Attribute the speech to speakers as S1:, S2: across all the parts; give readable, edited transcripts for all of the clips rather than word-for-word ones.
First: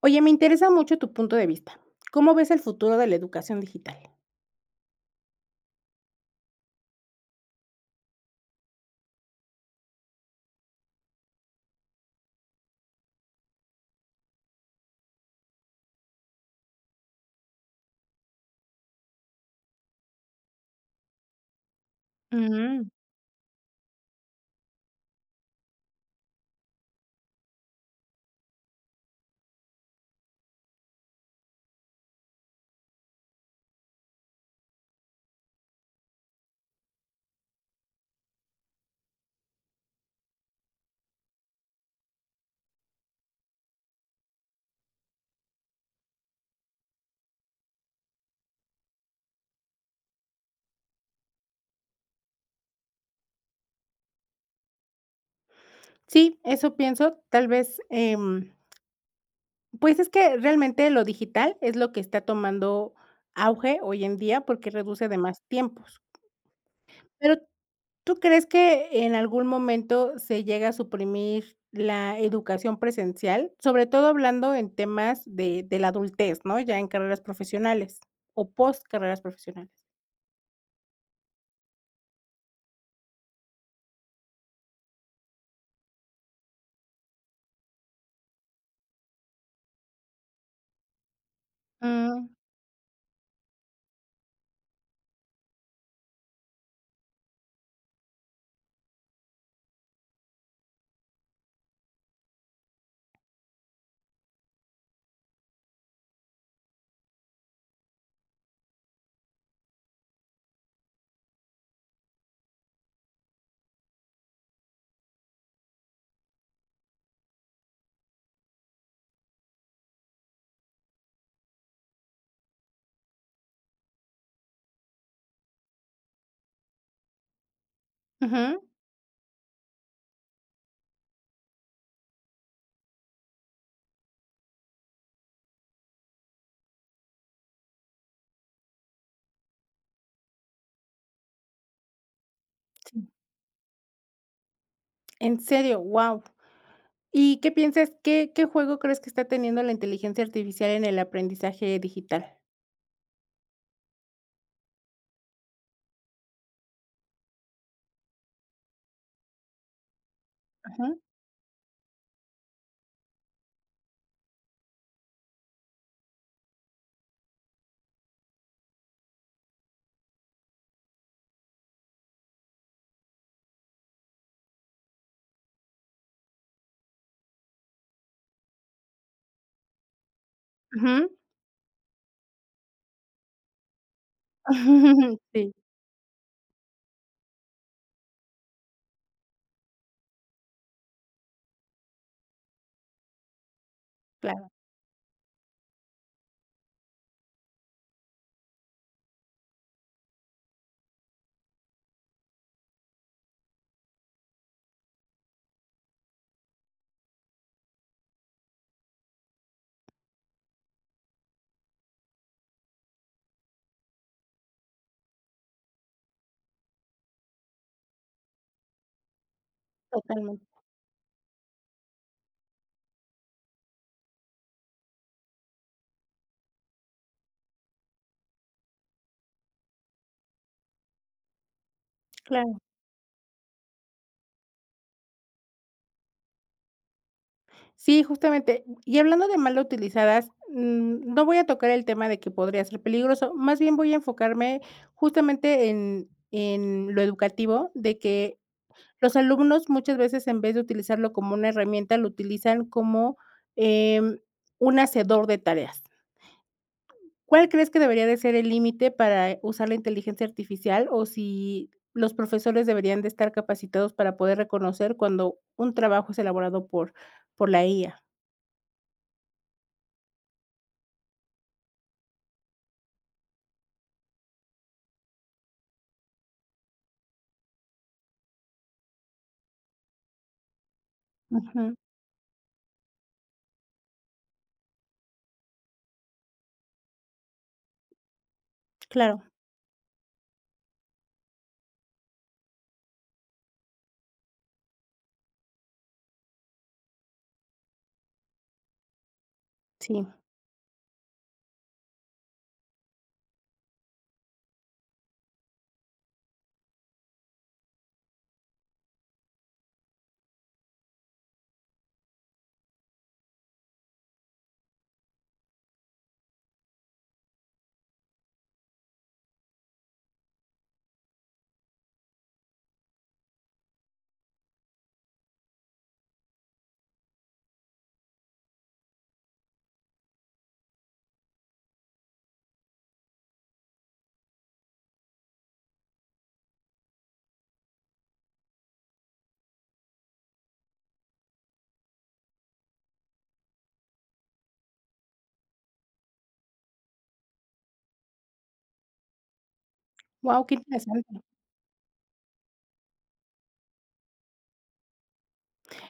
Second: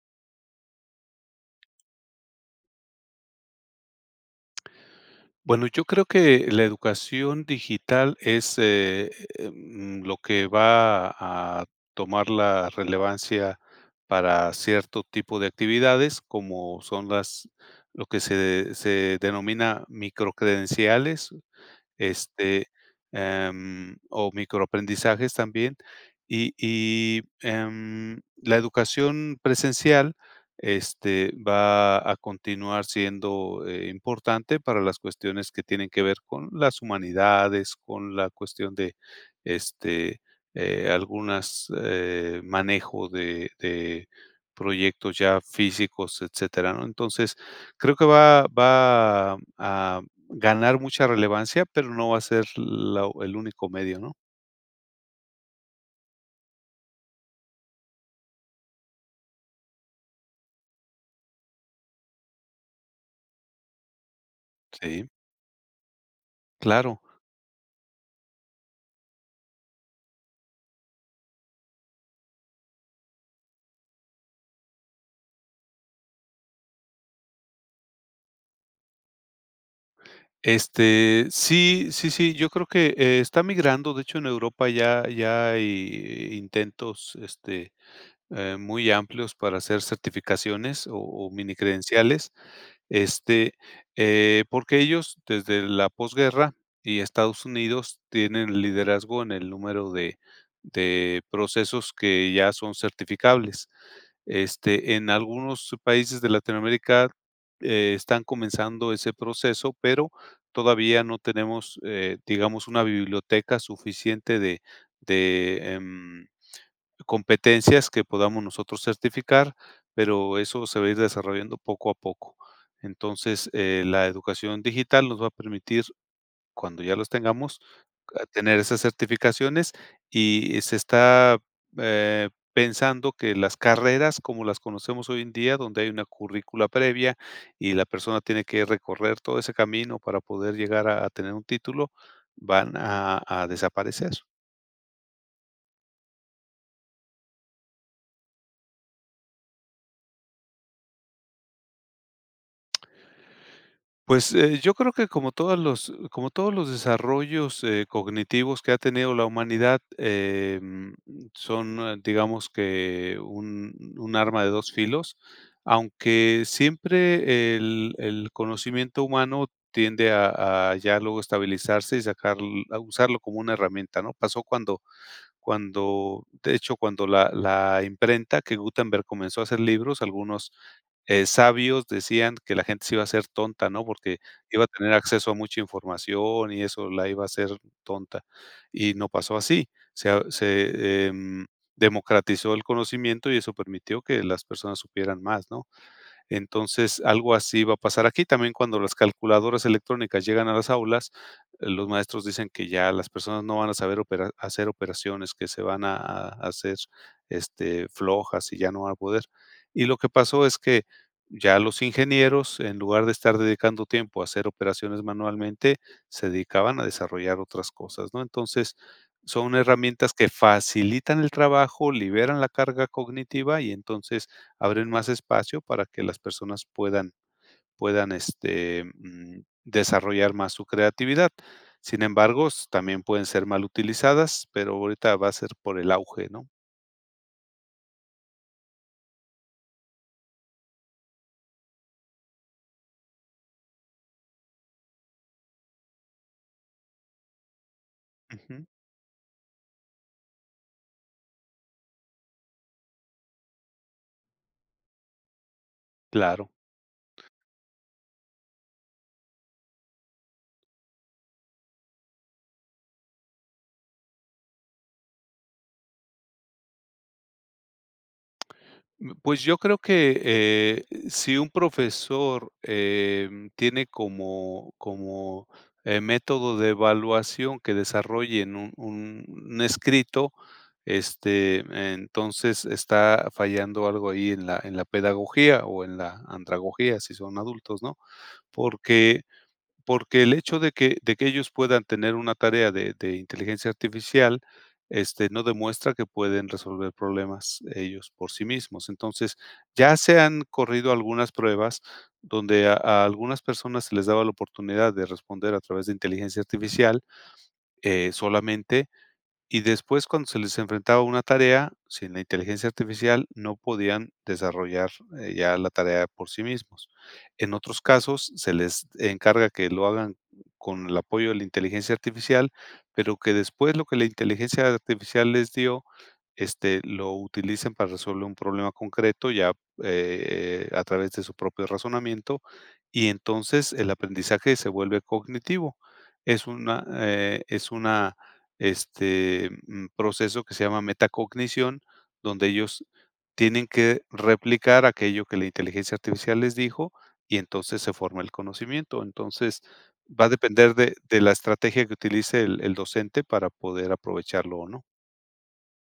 S1: Oye, me interesa mucho tu punto de vista. ¿Cómo ves el futuro de la educación digital?
S2: Bueno, yo creo que la educación digital es, lo que va a tomar la relevancia para cierto tipo de actividades, como son las lo que se denomina microcredenciales, este,
S1: Mm,
S2: o microaprendizajes también. La educación presencial, va a continuar siendo, importante para las cuestiones que tienen que ver con las humanidades, con la cuestión de, este, algunas, manejo de proyectos ya físicos, etcétera, ¿no? Entonces, creo que va a ganar mucha relevancia, pero no va a ser la el único medio, ¿no?
S1: sí, eso pienso. Tal vez, pues es que realmente lo digital es lo que está tomando auge hoy en día porque
S2: Sí,
S1: reduce de más tiempos.
S2: claro.
S1: Pero ¿tú crees que en algún momento se llega a suprimir la educación presencial? Sobre todo hablando en temas de la adultez, ¿no? Ya en carreras profesionales o post carreras profesionales.
S2: Sí, sí, sí, yo creo que, está migrando. De hecho, en Europa ya hay intentos, muy amplios para hacer certificaciones o mini
S1: Mm,
S2: credenciales, este, porque ellos desde la posguerra y Estados Unidos tienen liderazgo en el número de procesos que ya son certificables. En algunos países de Latinoamérica están comenzando ese proceso, pero todavía no tenemos, digamos, una biblioteca suficiente de, competencias que podamos nosotros certificar, pero eso se va a ir desarrollando poco a poco. Entonces, la educación digital nos va a permitir, cuando ya los tengamos, a tener
S1: ujú.
S2: esas certificaciones, y se está pensando que las carreras como las conocemos hoy en día, donde hay una currícula previa y la persona tiene que recorrer todo ese camino para poder llegar a tener un título, van a desaparecer.
S1: En serio, wow. ¿Y qué piensas? ¿Qué juego crees que está teniendo la inteligencia artificial en el aprendizaje digital?
S2: Pues, yo creo que como todos los desarrollos, cognitivos que ha tenido la humanidad,
S1: Ajá.
S2: son, digamos que un arma de dos filos, aunque siempre el conocimiento humano tiende a ya luego estabilizarse y sacar a usarlo como una herramienta, ¿no? Pasó cuando de hecho, cuando la imprenta que Gutenberg comenzó a hacer libros, algunos,
S1: Ujú.
S2: sabios decían que la gente se iba a hacer tonta, ¿no? Porque iba a tener acceso a
S1: Sí,
S2: mucha información y eso la iba a hacer tonta. Y no pasó así. Se democratizó el conocimiento y eso permitió que las
S1: claro,
S2: personas supieran más, ¿no? Entonces, algo así va a pasar aquí. También, cuando las calculadoras electrónicas llegan a las aulas, los maestros dicen que ya las personas no van a saber hacer operaciones, que se van a hacer flojas y ya no van a poder. Y lo que pasó es que ya los ingenieros, en lugar de estar dedicando tiempo a hacer operaciones manualmente, se dedicaban a desarrollar otras cosas, ¿no? Entonces, son herramientas que
S1: totalmente.
S2: facilitan el trabajo, liberan la carga cognitiva y entonces abren más espacio para que las personas puedan desarrollar más su creatividad. Sin embargo,
S1: Claro.
S2: s también pueden ser mal utilizadas, pero ahorita va a ser por el auge, ¿no?
S1: Sí, justamente. Y hablando de mal utilizadas, mm, no voy a tocar el tema de que podría ser peligroso, más bien voy a enfocarme justamente en lo educativo, de que
S2: Ujú,
S1: los alumnos muchas veces en vez de utilizarlo como una herramienta, lo utilizan como, em, un hacedor de tareas.
S2: claro.
S1: ¿Cuál crees que debería de ser el límite para usar la inteligencia artificial, o si los profesores deberían de estar capacitados para poder reconocer cuando un trabajo es elaborado por la IA?
S2: Pues yo creo que, si un profesor, tiene como método de evaluación que desarrollen un escrito, este,
S1: Ujú.
S2: entonces está fallando algo ahí en la pedagogía o en la andragogía, si son adultos, ¿no? Porque
S1: Claro,
S2: porque el hecho de que ellos puedan tener una tarea de inteligencia artificial, no demuestra que pueden resolver problemas ellos por sí mismos. Entonces, ya
S1: sí.
S2: se han corrido algunas pruebas donde a algunas personas se les daba la oportunidad de responder a través de inteligencia artificial, solamente, y después, cuando se les enfrentaba una tarea, sin la inteligencia artificial no podían desarrollar ya la tarea por sí mismos. En otros casos, se les encarga que lo hagan con el apoyo de la inteligencia artificial, pero que después lo que la inteligencia artificial les dio, lo utilicen para resolver un problema concreto ya, a través de su propio razonamiento, y entonces el aprendizaje se vuelve cognitivo. Es una proceso que se llama metacognición, donde ellos tienen que replicar aquello que la inteligencia artificial les dijo y entonces se forma el conocimiento. Entonces, va a
S1: Wow, qué
S2: depender de
S1: interesante.
S2: la estrategia que utilice el docente para poder aprovecharlo o no.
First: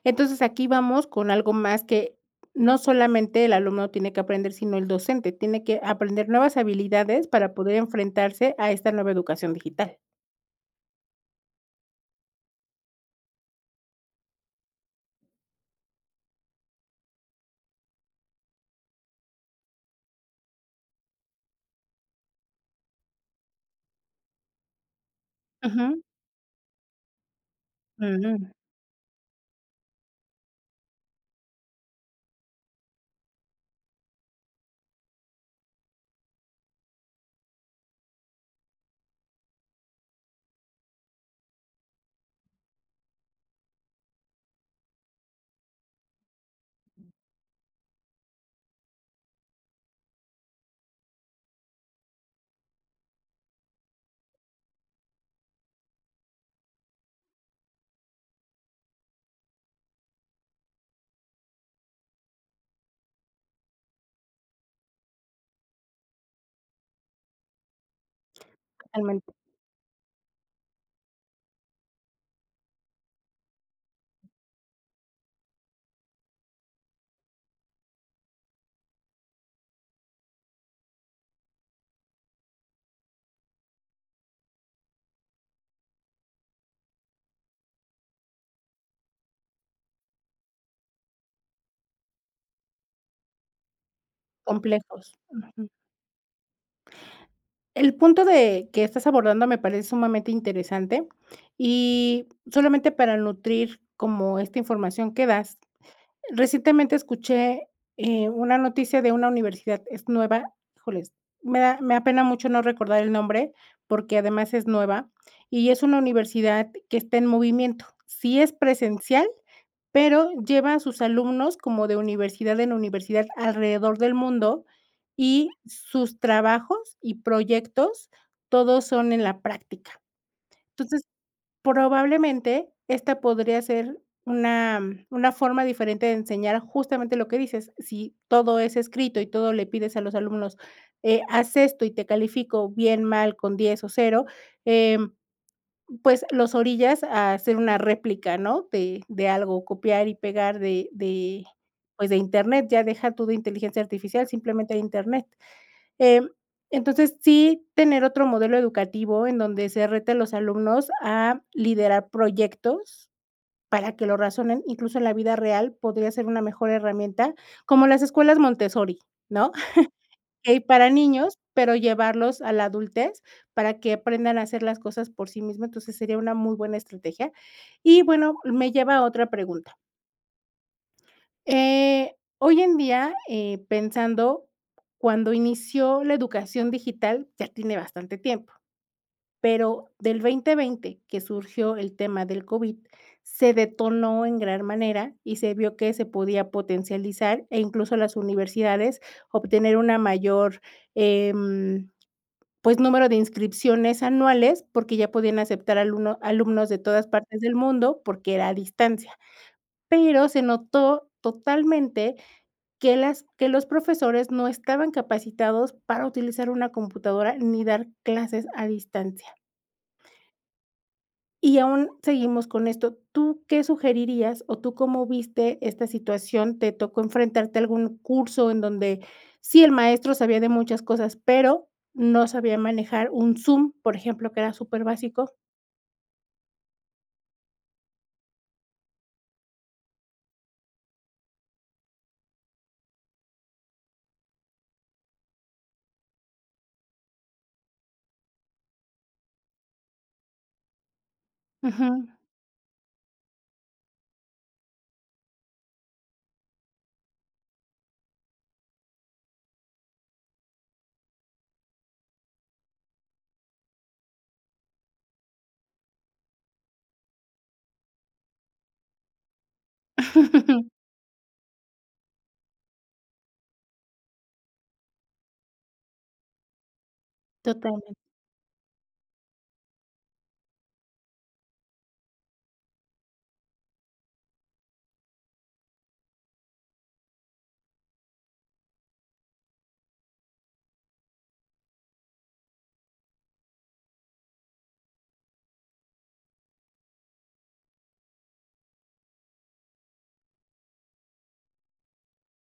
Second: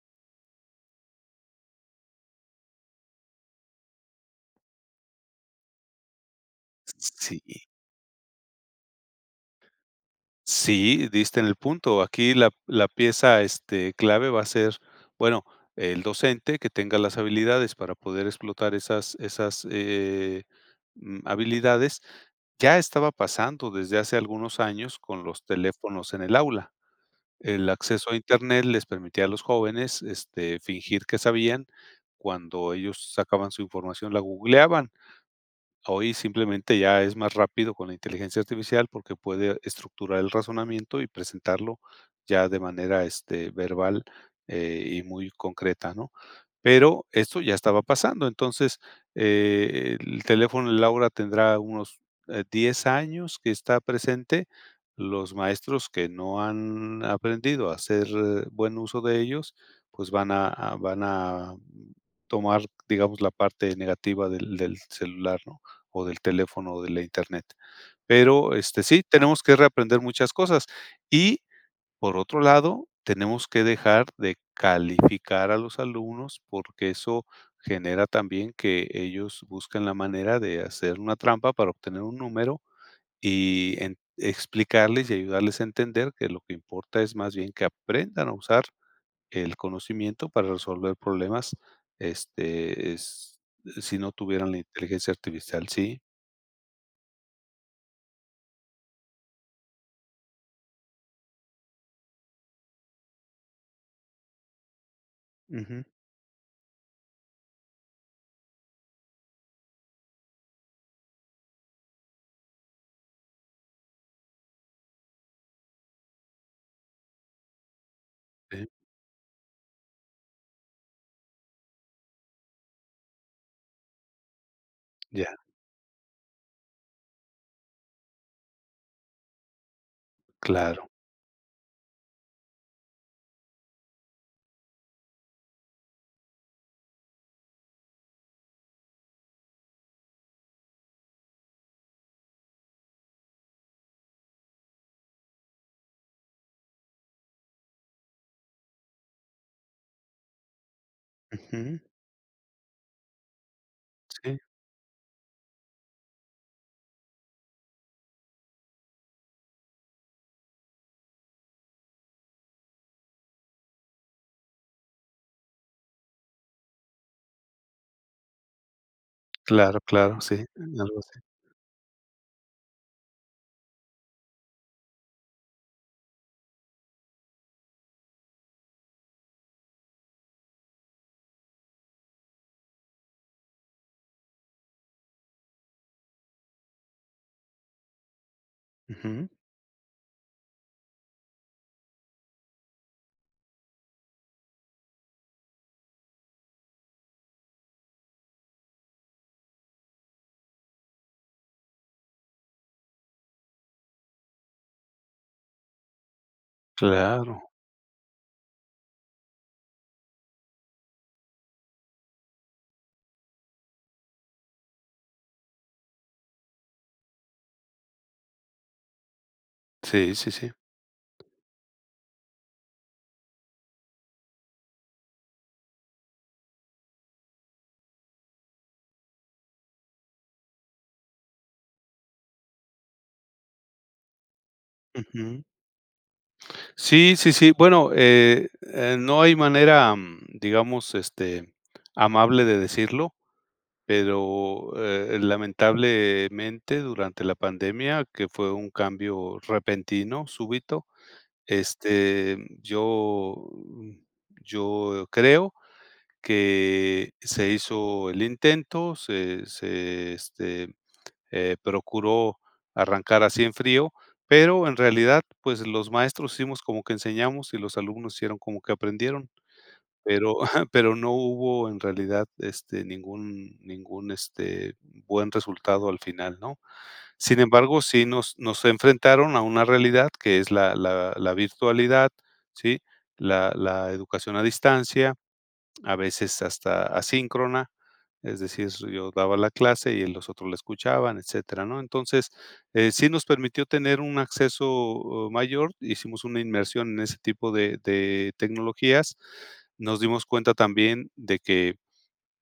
S1: Entonces, aquí vamos con algo más que no solamente el alumno tiene que aprender, sino el docente tiene que aprender nuevas habilidades
S2: Sí,
S1: para poder enfrentarse a esta nueva educación digital.
S2: sí, diste en el punto. Aquí la pieza, clave va a ser, bueno, el docente que tenga las habilidades para poder explotar esas, esas habilidades. Ya estaba pasando desde hace algunos años con los
S1: Ujú,
S2: teléfonos en el aula. El acceso a
S1: mm,
S2: Internet les permitía a los jóvenes, fingir que sabían, cuando ellos sacaban su información, la googleaban. Hoy simplemente ya es más rápido con la inteligencia artificial, porque puede estructurar el razonamiento y presentarlo ya de manera, verbal, y muy concreta, ¿no? Pero esto ya estaba pasando. Entonces, el teléfono de Laura tendrá unos, 10 años que está presente. Los maestros que no han aprendido a hacer buen uso de ellos, pues van a tomar, digamos, la parte negativa del celular, ¿no?, o del teléfono o de la Internet. Pero, sí,
S1: totalmente,
S2: tenemos que reaprender muchas cosas. Y, por otro lado, tenemos que dejar de calificar a los alumnos, porque eso genera también que ellos busquen la manera de hacer una trampa para obtener un número, y en explicarles y ayudarles a entender que lo que importa es más bien que aprendan a usar el conocimiento para resolver problemas, es, si no tuvieran la inteligencia
S1: complejos.
S2: artificial,
S1: Ujú.
S2: sí.
S1: El punto de que estás abordando me parece sumamente interesante y solamente para nutrir como esta información que das,
S2: Ujú.
S1: recientemente escuché, una noticia de una universidad, es nueva, híjoles, me apena mucho no recordar el nombre, porque además es nueva, y es una universidad que está en movimiento. Sí es
S2: Sí,
S1: presencial, pero lleva a sus alumnos como de universidad en universidad alrededor del mundo
S2: ya,
S1: y sus trabajos y proyectos, todos son en la práctica.
S2: claro.
S1: Entonces, probablemente esta podría ser una mm, una forma diferente de enseñar justamente lo que dices, si todo es escrito y todo le pides a los alumnos, haz esto y te califico bien, mal, con 10 o cero. em, pues, los orillas a hacer una réplica, ¿no? De algo, copiar y pegar de,
S2: Ujú,
S1: pues, de Internet, ya deja tú de inteligencia artificial,
S2: sí,
S1: simplemente de Internet. Em, entonces, sí tener otro modelo educativo en donde se rete a los alumnos a liderar proyectos para que lo razonen, incluso en la vida real, podría ser una mejor herramienta, como las escuelas Montessori, ¿no?
S2: claro, claro, sí,
S1: Okey, para
S2: algo así.
S1: niños, pero llevarlos a la adultez para que aprendan a hacer las cosas por sí mismos, entonces sería una muy buena estrategia. Y bueno, me lleva a otra pregunta. Hoy en día, pensando, cuando inició la educación digital, ya tiene bastante tiempo,
S2: Ujú,
S1: pero del 2020, que surgió el tema del COVID, se detonó en gran manera y se vio que se podía potencializar, e incluso las universidades obtener una mayor, em pues, número de inscripciones anuales, porque ya podían aceptar alumnos de todas
S2: claro.
S1: partes del mundo, porque era a distancia. Pero se notó totalmente que las que los profesores no estaban capacitados para utilizar una computadora ni dar clases a distancia.
S2: Sí, sí, sí.
S1: Y aún seguimos con esto, ¿tú qué sugerirías o tú cómo viste esta situación? ¿Te tocó enfrentarte a algún curso en donde sí, el maestro sabía de muchas cosas, pero no sabía manejar un Zoom, por ejemplo, que era superbásico?
S2: Ujú. Sí, sí, sí. Bueno, no hay manera, digamos, amable de decirlo, pero, lamentablemente, durante la pandemia, que fue un cambio repentino, súbito,
S1: Ujú.
S2: este, yo mm, yo creo que se hizo el intento, se procuró arrancar así en frío, pero en realidad, pues, los maestros hicimos como que enseñamos y los alumnos hicieron como que aprendieron, pero pero no hubo en realidad, ningún buen resultado al final, ¿no? Sin embargo,
S1: Totalmente.
S2: sí nos enfrentaron a una realidad que es la virtualidad, ¿sí? La educación a distancia, a veces hasta asíncrona, es decir, yo daba la clase y los otros la escuchaban, etcétera, ¿no? Entonces, sí nos permitió tener un acceso mayor. Hicimos una inmersión en ese tipo de tecnologías. Nos dimos cuenta también de que,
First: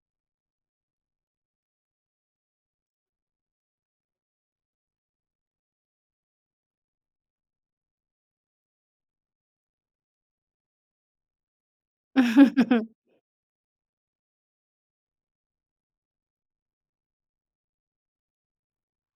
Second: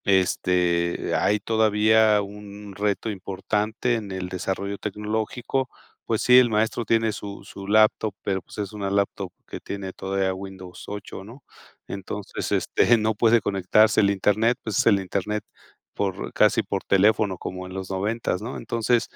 S2: hay todavía un reto importante en el desarrollo tecnológico. Pues sí, el maestro tiene su laptop, pero, pues, es una laptop que tiene todavía Windows 8, ¿no? Entonces, no puede conectarse el Internet, pues, es el Internet por, casi por teléfono, como en los noventas, ¿no? Entonces,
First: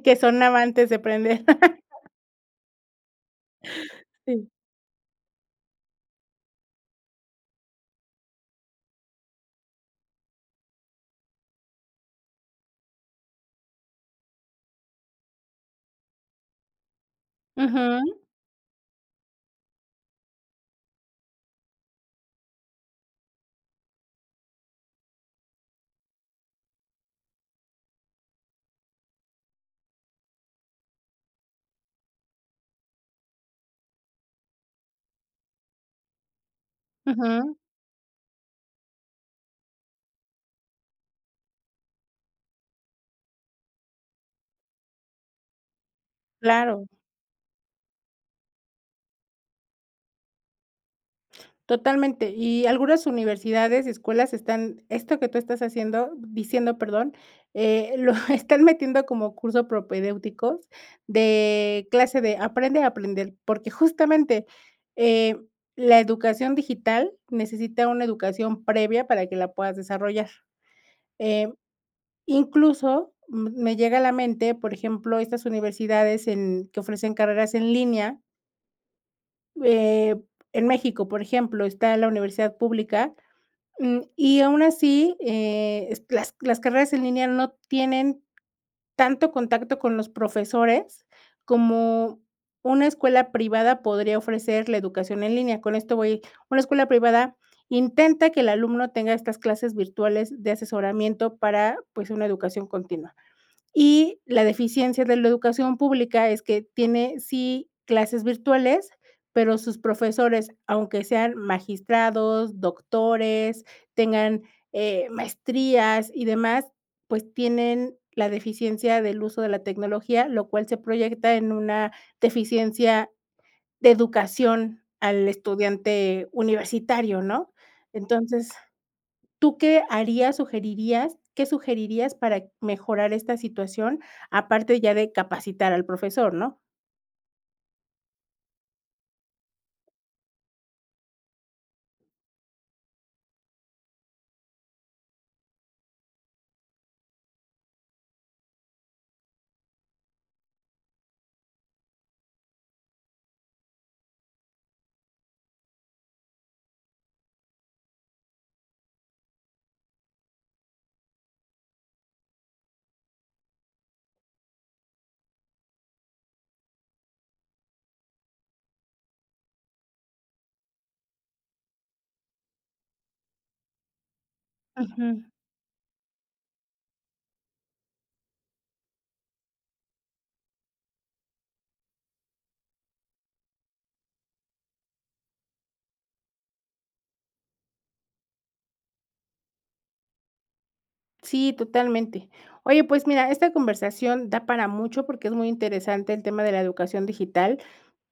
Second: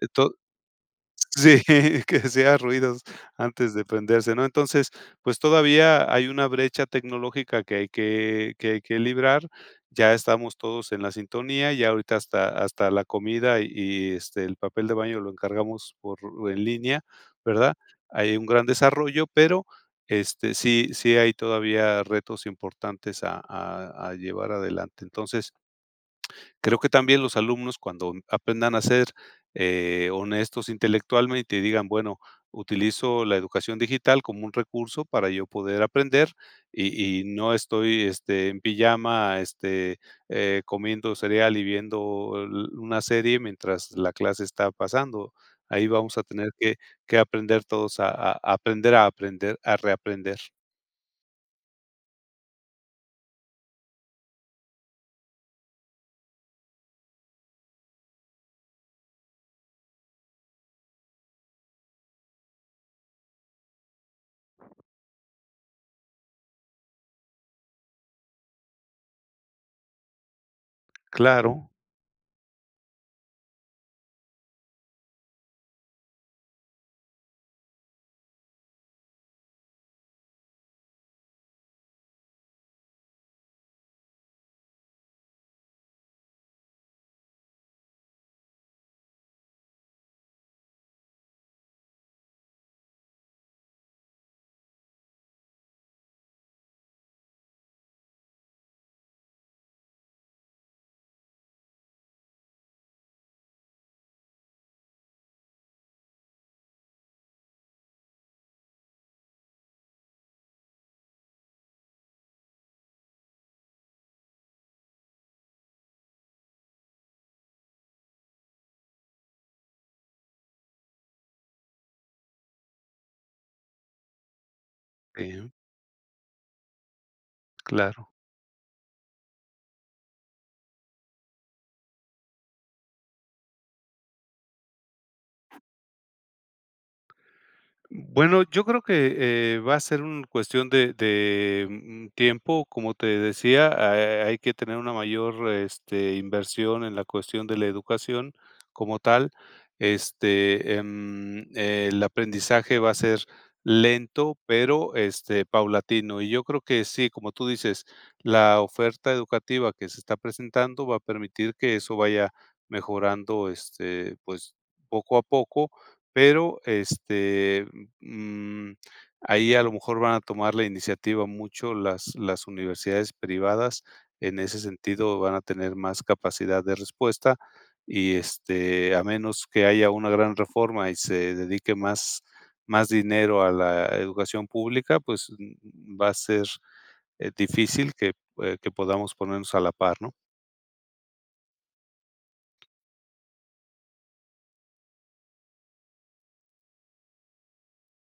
S1: Que
S2: to
S1: sonaba antes de prender.
S2: Sí, que sea ruidos antes de prenderse, ¿no?
S1: Sí.
S2: Entonces, pues todavía hay una brecha tecnológica que hay que librar. Ya estamos todos en la sintonía, ya ahorita hasta la comida y, el papel de baño lo encargamos por en línea, ¿verdad?
S1: Ujú,
S2: Hay un gran desarrollo, pero, sí sí hay todavía retos importantes a llevar adelante. Entonces, creo que también los alumnos, cuando aprendan a ser, honestos intelectualmente y digan, bueno, utilizo la educación digital como un recurso para yo poder aprender, y no
S1: ujú,
S2: estoy, en pijama, comiendo cereal y viendo l una serie mientras la clase está pasando, ahí vamos a tener que
S1: claro.
S2: que aprender todos a aprender a aprender, a reaprender.
S1: Totalmente. Y algunas universidades y escuelas están esto que tú estás haciendo diciendo, perdón, lo están metiendo como curso propedéuticos de clase de aprende a aprender, porque justamente, eh, la educación digital necesita una educación previa para que la puedas desarrollar. Eh,
S2: Claro,
S1: incluso, mm, me llega a la mente, por ejemplo, estas universidades en que ofrecen carreras en línea, eh, en México, por ejemplo, está la universidad pública. Mm, y aún así, es las carreras en línea no tienen tanto contacto con los profesores como una escuela privada podría ofrecer la educación en línea. Con esto voy, una escuela privada intenta que el alumno tenga estas clases virtuales de asesoramiento para, pues, una educación continua. Y la deficiencia de la educación pública es que tiene, sí, clases virtuales, pero sus profesores, aunque sean magistrados, doctores, tengan, maestrías y demás, pues tienen la deficiencia del uso de la tecnología, lo cual se proyecta en una deficiencia de educación al
S2: sí,
S1: estudiante universitario, ¿no?
S2: claro.
S1: Entonces ¿tú qué harías, sugerirías? ¿Qué sugerirías para mejorar esta situación? Aparte ya de capacitar al profesor, ¿no?
S2: Bueno, yo creo que, va a ser una cuestión de tiempo, como te decía. Ha Hay que tener una mayor, inversión en la cuestión de la educación como tal. El aprendizaje va a ser lento, pero, paulatino. Y yo creo que sí, como tú dices, la oferta educativa que se está presentando va a permitir que eso vaya mejorando, pues, poco a poco, pero, Mm, ahí a lo mejor van a tomar la iniciativa mucho las universidades privadas. En ese
S1: Ujú.
S2: sentido, van a tener más capacidad de respuesta y, a menos que haya una gran reforma y se dedique más dinero a la educación pública, pues, va a ser, difícil que podamos ponernos a la par, ¿no?
S1: Sí, totalmente. Oye, pues mira, esta conversación da para mucho porque es muy interesante el tema de la educación digital.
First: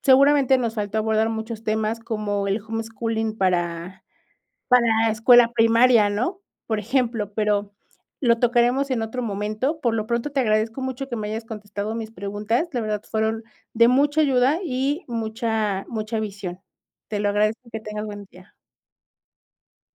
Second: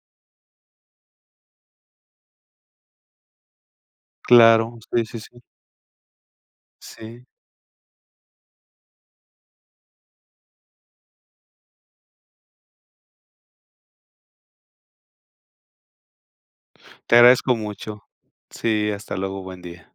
S1: Seguramente nos faltó abordar muchos temas como el homeschooling para
S2: Claro, sí,
S1: Para
S2: sí, sí,
S1: escuela primaria, ¿no? Por
S2: sí.
S1: ejemplo, pero lo tocaremos en otro momento. Por lo pronto, te agradezco mucho que me hayas contestado mis preguntas. La verdad fueron de mucha ayuda y mucha visión.
S2: Te
S1: Te lo
S2: agradezco
S1: agradezco, que
S2: mucho.
S1: tengas buen día.
S2: Sí, hasta luego, buen día.